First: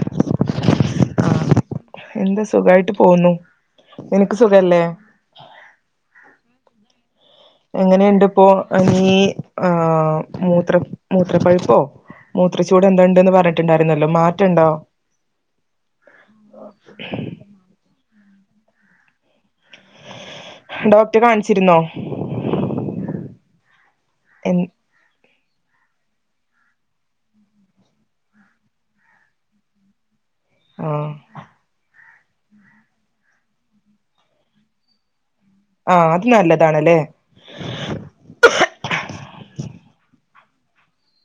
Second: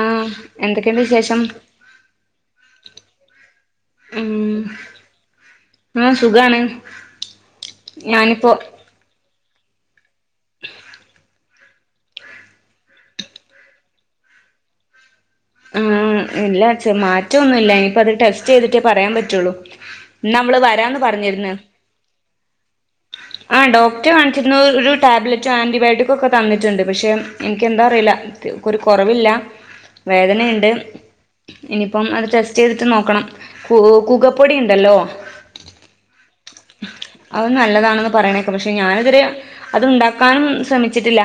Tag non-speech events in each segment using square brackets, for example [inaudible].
ആഹ് എന്തൊക്കെയുണ്ട് വിശേഷം? ആഹ് എന്താ സുഖായിട്ട് പോവുന്നു നിനക്ക് ഉം സുഖല്ലേ? ആഹ് സുഖാണ്. എങ്ങനെയുണ്ട് ഇപ്പോ ഞാനിപ്പോ നീ ആഹ് മൂത്ര മൂത്രപ്പഴുപ്പോ? മൂത്രച്ചൂടോ എന്തോണ്ടന്ന് പറഞ്ഞിട്ടുണ്ടായിരുന്നല്ലോ മാറ്റണ്ടോ? ആഹ് ഇല്ല മാറ്റൊന്നുല്ല ഇനിയിപ്പത് ടെസ്റ്റ് ചെയ്തിട്ടേ പറയാൻ പറ്റുള്ളൂ. ന്നവള് വരാന്ന് ഡോക്ടറെ പറഞ്ഞിരുന്ന്. കാണിച്ചിരുന്നോ ആഹ് ഡോക്ടറെ കാണിച്ചിരുന്നു എൻ ഒരു ടാബ്ലറ്റ്. റ്റ് ആന്റിബയോട്ടിക്കൊക്കെ തന്നിട്ടുണ്ട് പക്ഷേ എനിക്ക് എന്താ അറിയില്ല ഒരു കൊറവില്ല. വേദനയുണ്ട്? ആഹ് ഇനിയിപ്പം അത് ടെസ്റ്റ് ചെയ്തിട്ട് നോക്കണം കൂ കൂകപ്പൊടി ഇണ്ടല്ലോ? ആഹ് അത് നല്ലതാണ്ല്ലേ? അത് നല്ലതാണെന്ന് പറയണേക്ക പക്ഷെ ഞാനിത് വരെ അത്ണ്ടാക്കാനും ശ്രമിച്ചിട്ടില്ല.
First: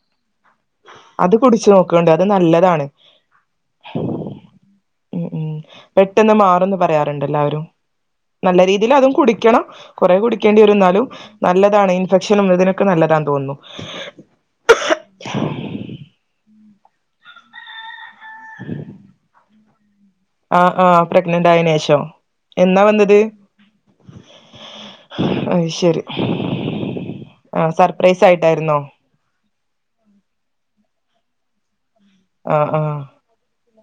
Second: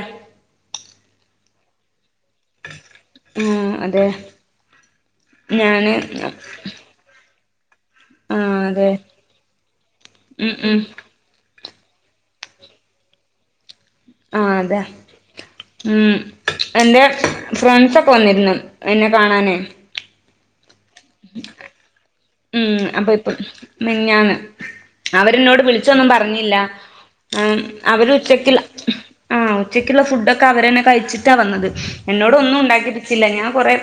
അത് കുടിച്ച് നോക്കോണ്ടു അത് നല്ലതാണ്. ളം അതെ ഉ ഉം ഞാന് പെട്ടെന്ന് മാറുംന്ന് പറയാറുണ്ടെല്ലാവരും ആ നല്ല അതെ രീതിയിലതും കുടിക്കണം കൊറേ ഉം കുടിക്കേണ്ടി ഉം വരുന്നാലും നല്ലതാണ് ഇൻഫെക്ഷനും ഇതിനൊക്കെ നല്ലതാ തോന്ന്ന്നു ആഹ് അതെ ഉം എന്തെ ഫ്രണ്ട്സൊക്കെ വന്നിരുന്നു എന്നെ കാണാനേ ആഹ് ആഹ് പ്രഗ്നന്റായേനേഷം ഉം അപ്പൊ ഇപ്പം മിനിഞ്ഞാന്ന് അവരിന്നോട് അത് ശരി വിളിച്ചൊന്നും പറഞ്ഞില്ല ആ അവരു സർപ്രൈസ് ഉച്ചക്കിള്ള ആയിട്ടായിരുന്നോ ആഹ് ഉച്ചയ്ക്കുള്ള ഫുഡൊക്കെ അവരന്നെ കഴിച്ചിട്ടാ വന്നത് എന്നോട് ഒന്നും ആഹ് ആഹ് ഉണ്ടാക്കിപ്പിച്ചില്ല ഞാൻ കൊറെ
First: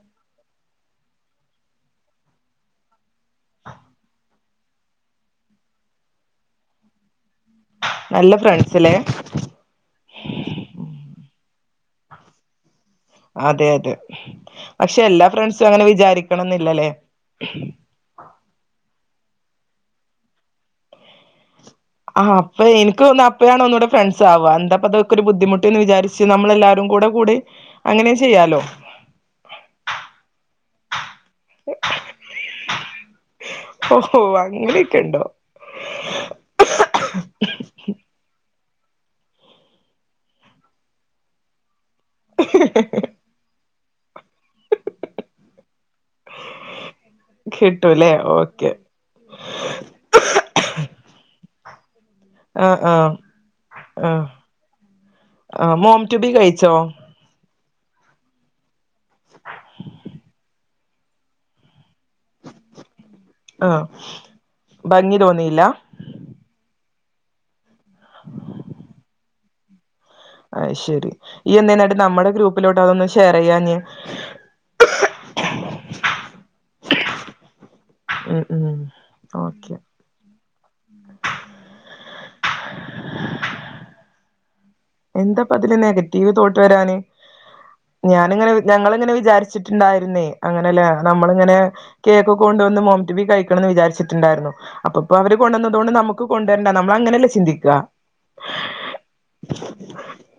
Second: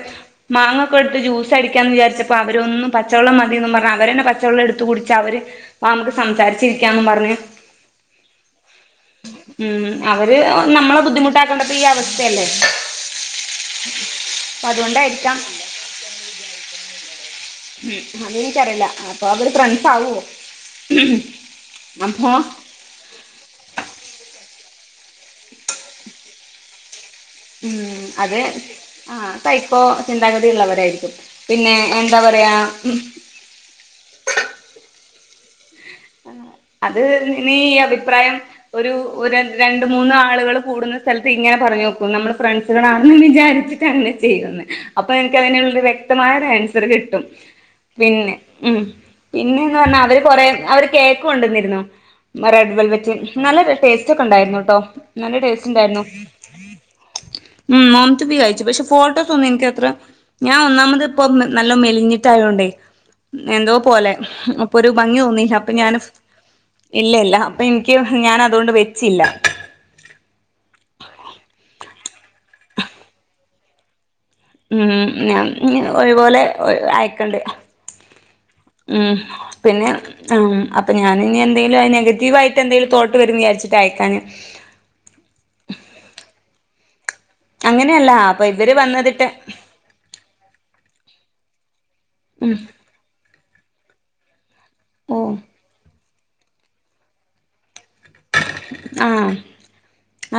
മാങ്ങക്കെട്ത്ത് ജ്യൂസടിക്കാന്ന് വിചാരിച്ചപ്പോ അവരൊന്നും പച്ചവെള്ളം മതീന്നും പറഞ്ഞ് അവരെന്നെ പച്ചവെള്ളം എടുത്ത് കുടിച്ച് അവര് വാമ്മക്ക് സംസാരിച്ചിരിക്കാന്നും പറഞ്ഞ് നല്ല ഫ്രണ്ട്സ് ലേ ഉം അവര് നമ്മളെ ബുദ്ധിമുട്ടാക്കേണ്ട പ്പയി അവസ്ഥയല്ലേ അതെ അതെ അപ്പൊ പക്ഷെ എല്ലാ അതുകൊണ്ടായിരിക്കാം ഫ്രണ്ട്സും അങ്ങനെ വിചാരിക്കണംന്നില്ലല്ലേ ഉം അതെൻക്കറിയില്ല അപ്പൊ അവര് ഫ്രണ്ട്സ് ആവോ? അപ്പൊ ആഹ് പ്പൊ എനിക്കോന്ന അപ്പം ഞാൻ ഒന്നൂടെ ഫ്രണ്ട്സാവ എന്താപ്പൊരു ബുദ്ധിമുട്ട്ന്ന് വിചാരിച്ച് നമ്മളെല്ലാരും കൂടെ കൂടിം അങ്ങനെ ചെയ്യാലോ ആഹ് തയ്പ്പോ ചിന്താഗതിള്ളവരായിരിക്കും പിന്നെ എന്താ പറയാ ഉം ഓഹ്ഓഹ്അങ്ങനെയൊക്കെണ്ടോ അത് നീ അഭിപ്രായം ഒരു രണ്ട്മൂന്ന് ആളുകൾ കൂടുന്ന സെൽത്ത് ഇങ്ങനെ പറഞ്ഞ്നോക്കൂ നമ്മൾ ഫ്രണ്ട്സുകളാണന്ന് വിചാരിച്ചിട്ട് അങ്ങനെ ചെയ്യുന്നെ അപ്പൊ എനക്ക്തിനുള്ളൊരു വെ ക്തമായൊരു ആൻസർ കിട്ടും കിട്ടൂല്ലേ പിന്നെ ഓക്കെ ഉം പിന്നെന്ന് പറഞ്ഞാ അവര് കൊറെ അവര് കേക്ക് കൊണ്ടന്നിരുന്നു റെഡ് ആഹ് ആഹ് വെൽവറ്റ് നല്ല ടേസ്റ്റൊക്കെ ആഹ് ഉണ്ടായിരുന്നുട്ടോ നല്ല ആഹ് മോം ടേസ്റ്റ്ണ്ടായിരുന്നു ടു ബി കഴിച്ചോ ഉം മോംട്ടുബി കയ്ച്ചു പക്ഷെ ഫോട്ടോ സോന്നും ഇൻക്കത്ര ഞാ ഒന്നാമത്പ്പം നല്ലോ മെലിഞ്ഞി ട്ടായോണ്ടെ എന്തോ ആഹ് പോലെ അപ്പൊരു ഭംഗി തോന്നില ഇല്ല ഇല്ല ഇപ്പിൻക്ക് ഞാനതോണ്ട് വെച്ചില്ല അയ്ശെരി ഇയന്തേന്നട്ട് നമ്മുടെ ഗ്രൂപ്പിലോട്ട് അതൊന്ന് ഷെയർ ചെയ്യാഞ്ഞെ ഉം ഞാഞ്ഞ് ഒയ് വോലെ അയക്കണ്ട് ഉം ഓക്കെ പിന്നെ ആഹ് ഉം അപ്പൊ ഞാനിനി എന്തെലും നെഗറ്റീവ് ആയിട്ട്ന്തെലും തോട്ട് വരുംന്ന് വിചാരിച്ചിട്ട് അയക്കാഞ്ഞെ എന്താപ്പതില് നെഗറ്റീവ് തോട്ട് വെരാന് അങ്ങനെയല്ല അപ്പൊ ഞാനിങ്ങനെ ഇവര് ഞങ്ങളിങ്ങനെ വന്നതിട്ട് വിചാരിച്ചിട്ടുണ്ടായിരുന്നേ അങ്ങനെലേ നമ്മളിങ്ങനെ ഉം കേക്കൊക്കെകൊണ്ടുവന്ന് മോംടുബി കഴിക്കണംന്ന് വിചാരിച്ചി ണ്ടാര്ന്നു ഓ അപ്പപ്പോവര് കൊണ്ടന്നതോണ്ട് നമക്ക് കൊണ്ടുവരണ്ട നമ്മളങ്ങനെയല്ലേ ചിന്തിക്ക ആഹ്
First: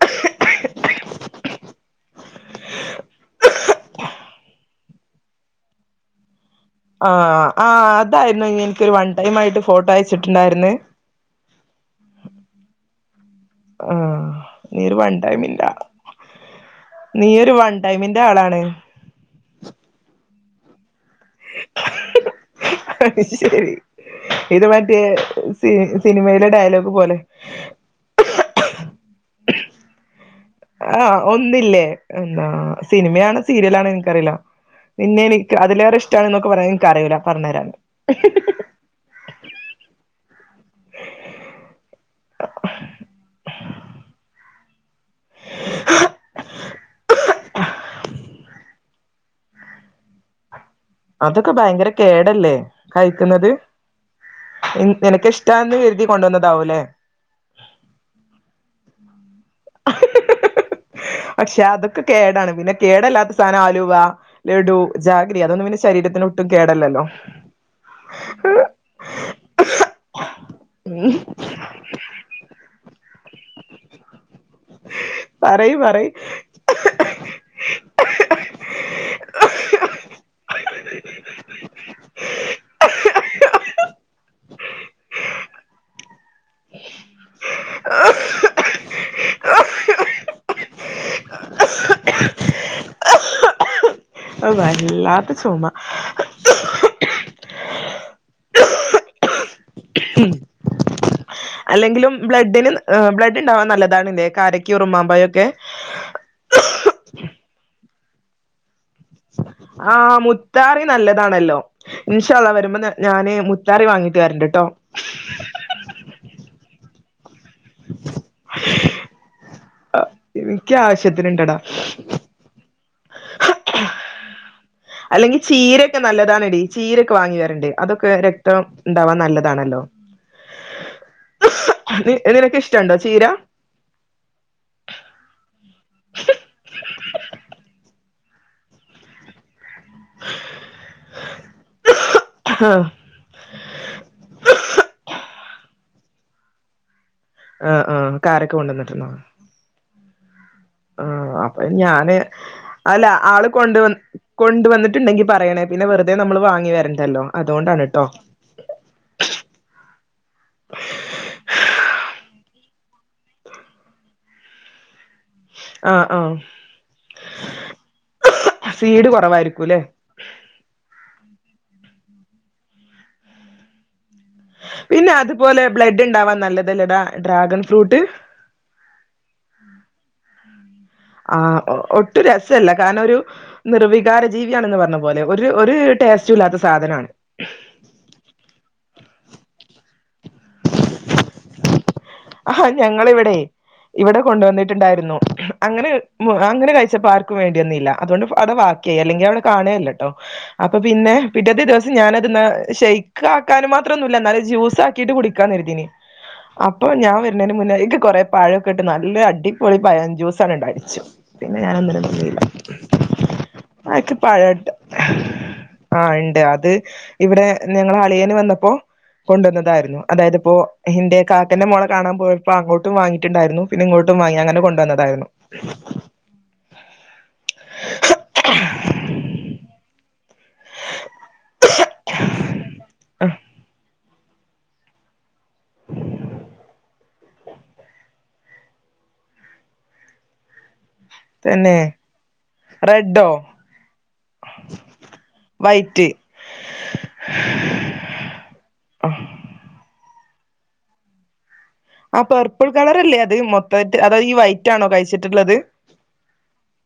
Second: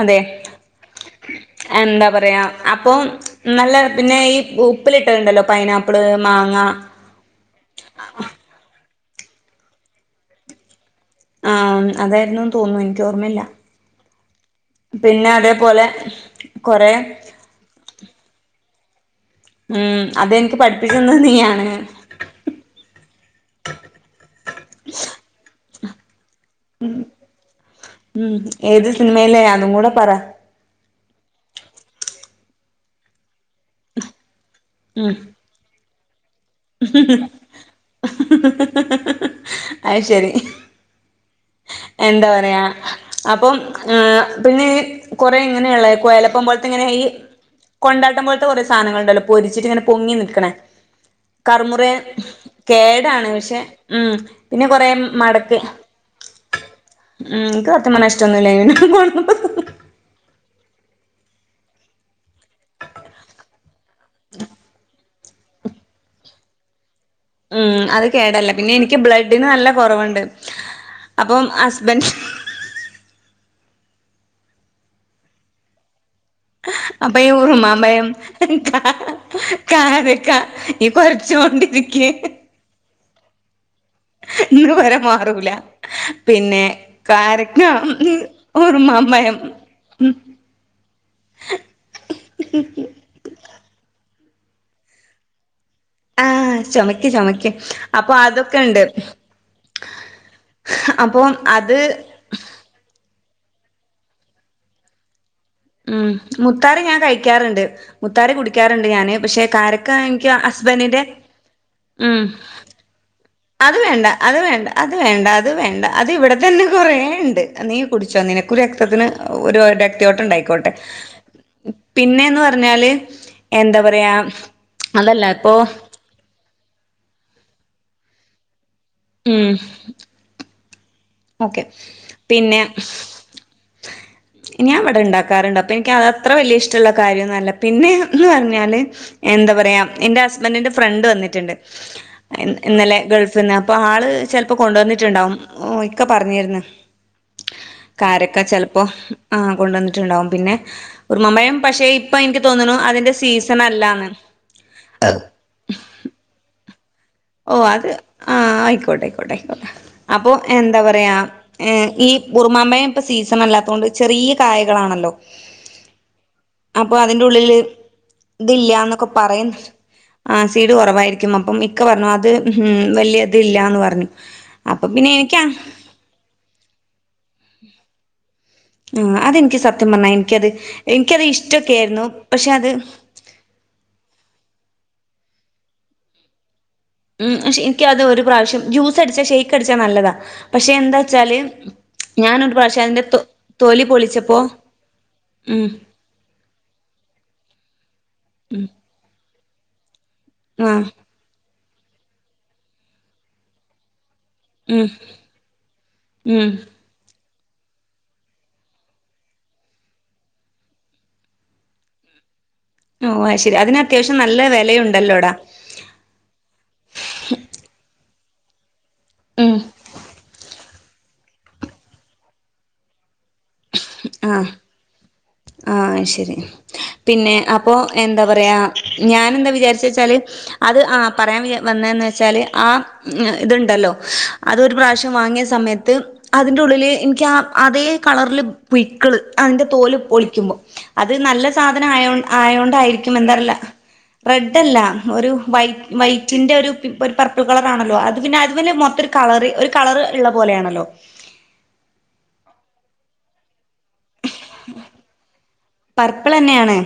അതെ എന്താ പറ റ്യാ അപ്പൊ നല്ല പിന്നെ ഈ ഉപ്പിലിട്ടത്ണ്ടല്ലോ പൈനാപ്പിള് മാങ്ങ ആഹ് ആഹ് അതായിരുന്നു ഇയെനിക്കൊരു വൺ ടൈം ആയിട്ട് ഫോട്ടോ അയച്ച്ട്ടുണ്ടായിരുന്നേ ആഹ് അതായിരുന്നു തോന്ന്ണു ൻക്ക് ഓർമ്മല്ല ആഹ് നീ ഒരു വൺടൈംമില്ല അതേപോലെ കൊറെ നീയൊരു വൺ ടൈമിന്റെ ആളാണ് ഉം അതെൻക്ക് പഠിപ്പിച്ചെന്നത് നീയാണ് അയ്ശെരി ഇത് മറ്റേ സി സിനിമയിലെ ഡ യലോഗ് പോലെ ഉം ഏത് സിനിമയിലേ അതും കൂടെ പറ ആ ഒന്നില്ലേ എന്താ സിനിമേണോ സീരിയലാണോ ഇൻക്കറില്ല ഉം പിന്നെ എനി അതിലേറെ ഇഷ്ടണന്നൊക്കെ പറയാൻനക്കറീല പറഞ്ഞു തരാ അയ് ശരി എന്താ പറയാ അപ്പം ഏ പിന്നെ കുറേ ഇങ്ങനെയുള്ള കൊയലപ്പം പോലത്തെ ഇങ്ങനെ ഈ കൊണ്ടാട്ടം പോലത്തെ കൊറെ സാധനങ്ങളുണ്ടല്ലോ പൊരിച്ചിട്ട്ങ്ങനെ പൊങ്ങി നിക്കണേ അതൊക്കെ ഭയങ്കര കർമുറയൻ കേടല്ലേ കേടാണ് കഴിക്കുന്നത് പക്ഷെ ഉം പിന്നെ കൊറെ നിനക്ക് ഇഷ്ടാന്ന് കരുതി കൊണ്ടന്നതാവൂല്ലേ ഉംൻക്ക് സത്യംപർഞാഷ്ടൊന്നുല്ലേ നി [unintelligible] പക്ഷെ അതൊക്കെ കേടാണ് പിന്നെ കേടല്ലാത സാന ആലുവ ലഡു ജാഗിരി അതൊന്നും പിന്നെശരീരത്തിന് ഒട്ടും കേടല്ലല്ലോ? ഉം അത് കേടല്ല പിന്നെ എനിക്ക് ബ്ലഡിന് നല്ല കൊറവ്ണ്ട് അപ്പം ഹസ്ബൻഡ് പറയു പറയ് അപ്പയ യി ഉറുമാമ്പയം കാരക്ക ഇ കൊരച്ചോണ്ടിരിക്ക ന്ന്‌ കൊര മാറൂല പിന്നെ കാരക്ക ഉറുമാമ്പയം ഉ ഓ വല്ലാത്ത ചുമ ആ ചൊമക്ക് ചൊമക്ക് അപ്പൊ അതൊക്കെ ഉണ്ട് അപ്പം അത് അല്ലെങ്കിലും ബ്ലഡിന് ബ്ലഡ്ഡ് ഉണ്ടാവാൻ നല്ലതാണ്ണല്ലേ കാരക്ക ഉറുമാമ്പാ ഴൊക്കെ ഉം മുത്താറി ഞാൻ കഴിക്കാറുണ്ട് മുത്താറി കുടി ക്കാറ്ണ്ട് ഞൻ ആഹ മുത്താറി നല്ലതാണല്ലോ ഉം ഇൻഷള്ള വരുമ്പോ ഞാന് അത് മുത്താറി വേണ്ട വാങ്ങിട്ട് അത് വരണ്ട്ട്ടോ വേണ്ട അത് വേണ്ട അത് വേണ്ട അത് ഇവിടെ തന്നെ കൊറേണ്ട് നീ കുടിച്ചോ നിനക്കുരക്തത്തിന് ഒരു രക്തയോട്ട ഉണ്ടായിക്കോട്ടെ എനിക്ക് ആവശ്യത്തിനുണ്ടടാ പിന്നേന്ന് പറഞ്ഞാല് എന്താ പറയാ അതല്ല അല്ലെങ്കിൽ ഇപ്പൊ ചീരൊക്കെ നല്ലതാണടി ചീരക്കെ വാങ്ങി വരണ്ട് അതൊക്കെ രക് ട്ടം ണ്ടാവാൻ ഉം നല്ലതാണല്ലോ ഓക്കെ നിനക്ക് ഇഷ്ടുണ്ടോ ചീര ഇനി അവിടെ ഉണ്ടാക്കാറുണ്ട് അപ്പൊ എനിക്ക് അത് അത്ര വലിയ ഇഷ്ടമുള്ള കാര്യാന്നല്ല പിന്നെന്ന് പറഞ്ഞാല് എന്താ പറയാ എന്റെ ഹസ്ബൻഡിന്റെ ഫ്രണ്ട് വന്നിട്ടുണ്ട് ആഹ് ഇന്നലെ ഗൾഫ് അപ്പൊ ആള് ചെലപ്പോ കൊണ്ടുവന്നിട്ടുണ്ടാവും ഇക്കെ പറഞ്ഞിരുന്ന് ആഹ് ആഹ് കാരക്ക ചെലപ്പോ ആ കൊണ്ടന്നിട്ടുണ്ടാവും പിന്നെ ആ ഉറുമമ്പഴം അപ്പൊ പക്ഷേ ഞാന് ഇപ്പൊ എനിക്ക് തോന്നുന്നു അല്ല അതിന്റെ ആള് സീസൺ കൊണ്ട് അല്ലാന്ന് കൊണ്ടുവന്നിട്ടുണ്ടെങ്കി പറയണ പിന്നെ വെറുതെ നമ്മള് വാങ്ങി വരണ്ടല്ലോ ഓ അതുകൊണ്ടാണ് അത് ട്ടോ ആ ആയിക്കോട്ടെ ആയിക്കോട്ടെ ആയിക്കോട്ടെ അപ്പൊ എന്താ പറയാ ഏ ഈ ഉറുമാമ്പയം ഇപ്പൊ സീസൺ അല്ലാത്തുകൊണ്ട് ചെറിയ കായകളാണല്ലോ? ആഹ് ആഹ് അപ്പൊ അതിന്റെ ഉള്ളില് ഇതില്ലന്നൊക്കെ സീഡ് പറയുന്നുണ്ട് കുറവായിരിക്കൂല്ലേ ആ സീഡ് കുറവായിരിക്കും അപ്പം ഇക്കെ പറഞ്ഞു അത് വലിയ ഇതില്ലാന്ന് പറഞ്ഞു അപ്പൊ പിന്നെ എനിക്കാ അതുപോലെ ബ്ലെഡ്ണ്ടാവാൻ നല്ലതല്ലെടാ ഡ്രാഗൺ ഫ്രൂട്ട് ആ അതെൻക്ക് സത്യം പറഞ്ഞാൽ എൻക്കത് ആ ഒട്ടും രസല്ല കാരണം ഒരു നിർവികാര ജീവിയാണെന്ന് പറഞ്ഞ പോലെ ഒരു ഒരു ടേസ്റ്റും ല്ലാത്ത സാധനാണ് ഉക്ഷെ എനിക്ക അത് ഒരു പ്രാവശ്യം ജ്യൂസ് അടിച്ചാ ഷെയ്ക്ക് അടിച്ചാ നല്ലതാ പക്ഷെ എന്താ ച്ചാല് ആഹാ ഞങ്ങിവിടെ ഇവിടെ പൊളിച്ചപ്പോ കൊണ്ട് വന്നിട്ടുണ്ടായിരുന്നു ഉം അങ്ങനെ അങ്ങെ കഴിച്ചപ്പോ ആർക്കും വേണ്ടിവന്നില്ല അതൊണ്ട് അടെ വാക്കിയേ അല്ലെങ്കി അവടെ കാണേല്ല അപ്പൊ ആഹ് പിന്നെ പിറ്റത്തെ ദിവസം ഞാനത് ശയ്ക്ക് ആക്കാനും മാത്രം ന്നുല്ലന്നാലും ജ്യൂസ് ഉം ആക്കിട്ട് കുടിക്കാന്നരു തീനി ഉം പ്പൊ ഞാൻ വര്ന്നേന് മുന്നേ ഇക്ക് കൊറെ പഴൊക്കെട്ട് നല്ല അടിപൊളി പയം ജ്യൂസണ് ഇണ്ടാക്കിച്ചു പിന്നെ ഞാനൊന്നിനും നിന്നില്ല ഓ അയ്ശരി അതിന് അത്യാവശ്യം നല്ല വെലയു ണ്ടല്ലോടാ ആ ഇണ്ട്. അത് ഇവിടെ ഞങ്ങളെ അളിയന് വന്നപ്പോ ഉം കൊണ്ടുവന്നതായിരുന്നു, അതായത്പ്പോ എന്റെ കാക്കന്റെ മോളെ കാണൻ പോയപ്പോ അങ്ങോട്ടും വാങ്ങിട്ടുണ്ടായിരുന്നു പിന്നെ ഇങ്ങോട്ടും വാങ്ങി ആഹ് അങ്ങനെ കൊണ്ടുവന്നതാ ആഹ് അയ്ശരി പിന്നെ അപ്പൊ എന്ത പറയാ ഞാനെന്താ വിചാരിച്ചേച്ചാല് അത് ആഹ് പറയാൻ വിച വന്നന്ന് വെച്ചാല് ആഹ് ഇത്ണ്ടല്ലോ അതൊരു പ്രാവശ്യം വാങ്ങിയ സമയത്ത് അതിന്റെ ഉള്ളില് ഇൻക്യാ അതേ കളറില് പുയ്ക്കള്. അതിന്റെ തോല് പൊളിക്കുമ്പോ അത് നല്ല തന്നെ സാധനം ആയോ ആയോണ്ടായിരിക്കും റെഡോ എന്താർല റെഡ്ഡല്ല ഒരു വൈ വൈറ്റ് വൈറ്റിന്റെ ഒരു പി ഒരു പർപ്പിൾ കളറാണല്ലോ അത് - പിന്നെ അത് മ്മല് മൊത്തരുകളർ ഒരു കളറ് ഇള്ള പോലേണല്ലോ ആ പെർപ്പിൾ കളറല്ലേ അത്. മൊത്തവായിട്ട് അതൊ ഈ വൈറ്റ് ആണോ കഴിച്ചിട്ടുള്ളത് പർപ്പിളന്നേണ്.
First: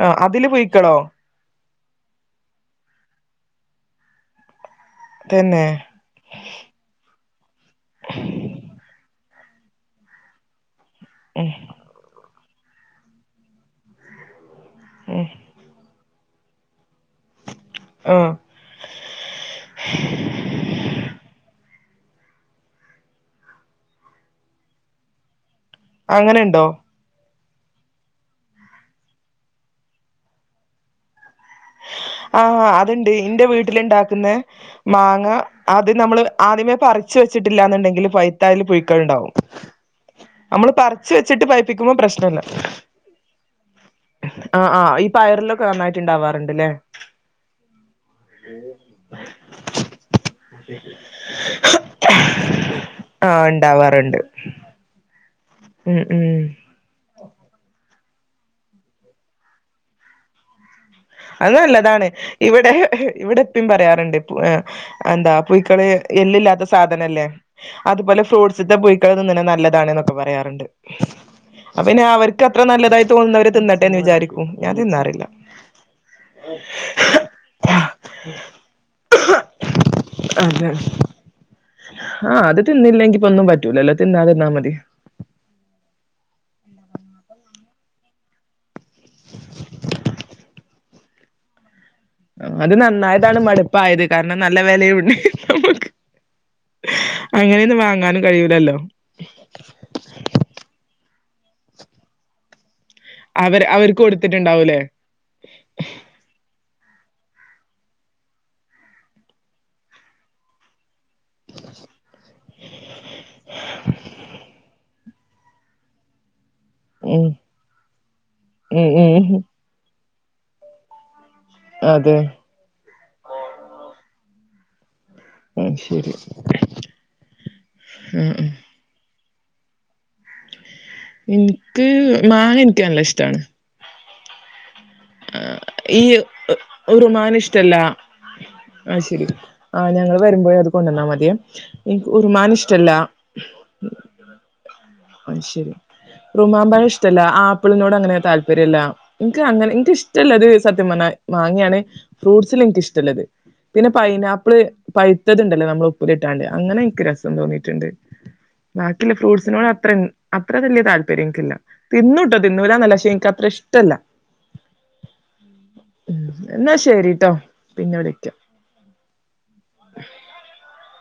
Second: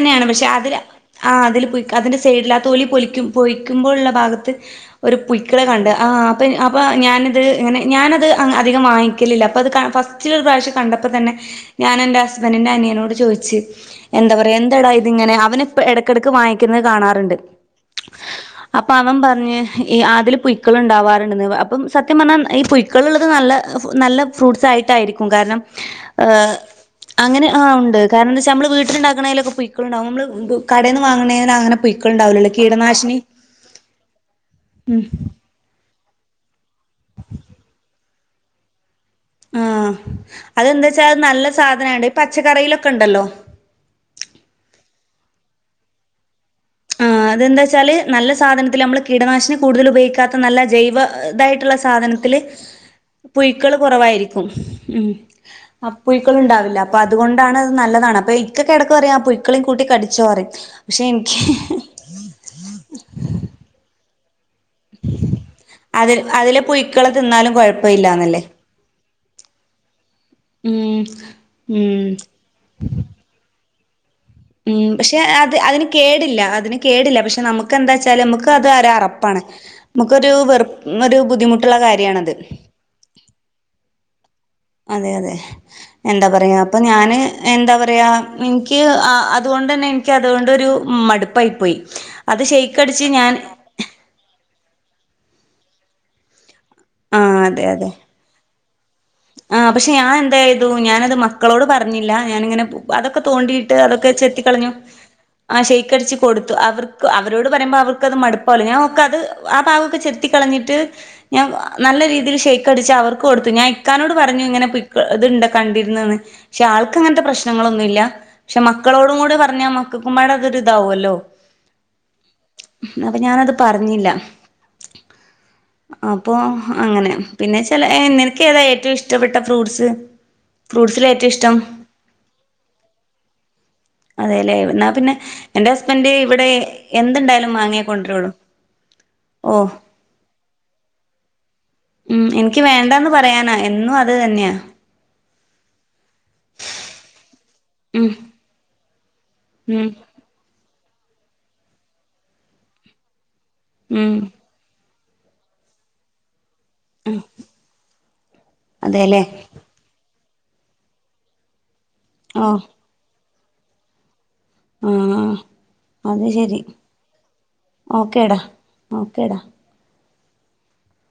ആ പക്ഷെ അതില് അതില പുഴുക്കളോ ആ അതില് പുയ് അതിന്റെ സൈഡിലാ തൊലി പൊലിക്കു പൊഴിക്കുമ്പോള്ള ഭാഗത്ത് ഒരു പുയ്ക്കള തന്നെ കണ്ട് ആഹ് അപ്പം അപ്പ ഞാനിത് ഇങ്ങനെ ഞാനത് അധികം വാങ്ങിക്കലില്ല അപ്പോൾ അത് ഫസ്റ്റിലൊരു പ്രാവശ്യം കണ്ടപ്പോ പ്പ തന്നെ ഉം ഞാനെന്റെ ഹസ്ബന്റിന്റെ അനിയനോട് ചോയ്ച്ച് എന്താ പറയാ എന്താടാ ഉം ഇതിങ്ങനെ, അവന് പ്പ എടക്കെടക്ക് വാങ്ങിക്കുന്നത് കാണാറ്ണ്ട് ആഹ് അപ്പവൻ പർ ഞ്ഞ് ഈ ആതില് പുയ്ക്കൾ ഉണ്ടാവാറുണ്ട്ന്ന് അപ്പം സത്യം പറഞ്ഞാൽ ഈ ക്കളുള്ളത് നല്ല നല്ല ഫ്രൂട്ട്സ് ആയിട്ടായിരിക്കും കാരണം ഏഹ് അങ്ങനെണ്ടോ അങ്ങനെ ആഹ് ഉണ്ട് കാരണന്താച്ചാ നമ്മള് വീട്ടിലുണ്ടാക്കണേലൊക്കെ പുയ്ക്കളുണ്ടാവും നമ്മള് കടേന്ന് വാങ്ങണേനങ്ങനെ ആഹ് അത്ണ്ട് ഇന്റെ വീട്ടില്ണ്ടാക്ക്ന്നെ മാങ്ങ അത് നമ്മൾ ആദ്യമേ പറിച്ചു വെച്ചിട്ടില്ലാന്ന്ണ്ടെങ്കിൽ പൈത്ത അയ്ല് പുയ്ക്കൾണ്ടാവും ആഹ് അതെന്താച്ചാ നല്ല സാധനായോണ്ട്. ഈ പച്ചക്കറീലൊക്കെണ്ടല്ലോ ആ ആഹ് ഈ പയറിലൊക്കെ നന്നായിട്ട് ണ്ടാവാറ്ണ്ട്ലേ അ എതെന്താെച്ചാല് നല്ല സാധനത്തിലമ്മൾ കീടനാശിനി കൂടുതൽ ഉപയോഗിക്കാ നല്ല ജൈവ തായിട്ട്ള്ള സാധനത്തില് ആഹ് പുയ്ക്കൾ ഇണ്ടാവാറുണ്ട് കുറവായിരി ക്കും. ഉം അ ഉം ഉം പുയ്ക്കള്ണ്ടാവില്ല അപ്പതുകൊണ്ടാണ് അത് നല്ലതാണ്. അപ്പൊ ഇക്കൊക്കെ എടക്ക് പറയും. ആപുയ്ക്കള്യും കൂട്ടി കടിച്ചോ റിം. ക്ഷെ ഇൻക്കി ല്ലതാണ്. ഇവിടെ ഇവിടെ പ്പിം പറയാറുണ്ട് എ എന്താ പുയ്ക്കള് അതിൽ അതിലെ എല്ല്ല്ലാത്ത പുഴുക്കളെ സാധനല്ലേ തിന്നാലും അതുപോലെ ഫ്രൂ കുഴപ്പമില്ലാന്നല്ലേ ഡ്സ്ത്തെ പുയ്ക്കളെ തിന്നണെ നല്ലതാണ്‌ ന്നൊക്കെ പറയാറ്ണ്ട്. ഉം അത് പിന്നെ ഉം അവർ ക്കത്ര നല്ലതായി തോന്നുന്നവര് തിന്നട്ടെന്ന് വിചാരിക്കും ഞാൻ ഉം പക്ഷെ തിന്നാറില്ല അത് അയ്ന് കേടില്ല അതിന് കേടില്ല പക്ഷെ നമുക്കന്താച്ചാല് നമുക്ക് അത് ഒരറപ്പാണ് നമുക്കൊരു വെറു അതെ ഒരു ബുദ്ധിമുട്ടുള്ള കാര്യാണ് ആഹ് അത് തിന്നില്ലെങ്കിപ്പൊന്നും പറ്റൂലല്ലോ. തിന്നാതിര്ന്നാ മതി അതെ അതെ എന്താ പറയാ അപ്പൊ ഞാന് എന്താ പറയാ ഇൻക്ക് അതുകൊണ്ടന്നെ ക്യതുകൊണ്ടൊരു മടുപ്പായി പോയി അത് ഷെയ്ക്കടിച്ച് ഞാൻ നന്നായതാണ് മട് പ്പായത്. കാരണം, നല്ല വെലയുണ്ട് നമു ക്ക് ആ അതെ അങ്ങനെന്നും അതെ വാങ്ങാനും കഴിയൂലല്ലോ ആഹ് പക്ഷെ ഞാൻ എന്തായ്തു, ഞാനത് മക്കളോട് പറഞ്ഞില്ല ഞാാനിങ്ങനെ ബു അതൊക്കെ അവര് തോണ്ടിയിട്ട്, അവർക്ക് അതൊക്കെ ചെത്തിക്കളഞ്ഞു കൊടുത്തിട്ടുണ്ടാവൂലേ ആഹ് ഷെയ്ക്കടിച്ച് കൊടുത്തു. അവർക്ക് അവരോട് പറയുമ്പോ അവർക്കത് മടുപ്പോലെ, ഞാൻ ഒക്കത് ആ ഭാഗൊക്കെ ചെത്തി ത്തി കളഞ്ഞിട്ട് ഞാൻ നല്ല രീതിയിൽ ഷേക്ക് അടിച്ചവർക്ക് കൊടുത്തു ഞാ ഇക്കാനോട് പറഞ്ഞു ഇങ്ങനെ പിക്ക ഇത്ണ്ട് കണ്ടിരുന്നന്ന് പക്ഷെ ആൾക്കങ്ങനത്തെ ഉം പ്രശ്നങ്ങളൊന്നുമില്ല പക്ഷെ ഉം മക്കളോടും ഉം കൂടി പറഞ്ഞാൽ മക്കൾക്കുംമ്പാട് അതൊരിതാവുമല്ലോ അതെ അപ്പൊ ഞാനത് പറഞ്ഞില്ല അത് ശരി. അപ്പൊ അങ്ങനെ പിന്നെ ചില ഉം നിനക്ക ഉം. ഏത ഏറ്റം ഇഷ്ടപ്പെട്ട ഫ്രൂട്ട്സ് ഫ്രൂട്ട്സിൽ ഏറ്റവും ഇഷ്ടം എനിക്ക് മാങ്ങ എനിക്ക് നല്ല ഇഷ്ടമാണ് അതെല്ലെ ന്നാ പിന്നെ എന്റെ ഈ ഹസ്ബൻഡ് ഇവിടെ എന്തുണ്ടായാലും മാങ്ങയേ കൊണ്ടരുള്ളൂ ആ ശരി ആ ഞങ്ങള് വരുമ്പോഴ അത് കൊണ്ടന്നാ മതിയൊ എനിക് ഉം എനിക്ക് ഒരുമാനിഷ്ടല്ല വേണ്ടാന്ന് പറയാനാ എന്നും അത് തന്നെയാ അത് ശരി റുമാമ്പഴം ഇഷ്ടമല്ല ആപ്പിളിനോട് ഉം അങ്ങനെ താല്പര്യംല്ല എനിക്ക്‌ അങ്ങനെ ഉം എന ഇഷ് ഇഷ്ടമുള്ളത് സത്യം പറഞ്ഞാൽ മാങ്ങയാണ് ഫ്രൂട്ട്സിൽ എനിക്ക് ഇഷ്ടമുള്ളത് പിന്നെ ഉം പൈനാ പ്പിള് പൈത്തതുണ്ടല്ലോ നമ്മൾ ഉപ്പിലിട്ടാണ്ട് അങ്ങനെ എനിക്ക് രസം തോന്നിയിട്ടുണ്ട് ബാക്കിയുള്ള അതെല്ലേ ഫ്രൂട്ട്സിനോട് അത്ര അത്ര വലിയ താല്പര്യമെനിക്കില്ല തിന്നുട്ടോ ഓ തിന്നുലാന്നല്ല ശേ നിക്കത്ര ഇഷ്ടല്ല ആഹ് അത് ഉം ശരി എന്നാ ശരിട്ടോ പിന്നെ വിളിക്കാം ഓക്കേടാ ഓക്കേടാ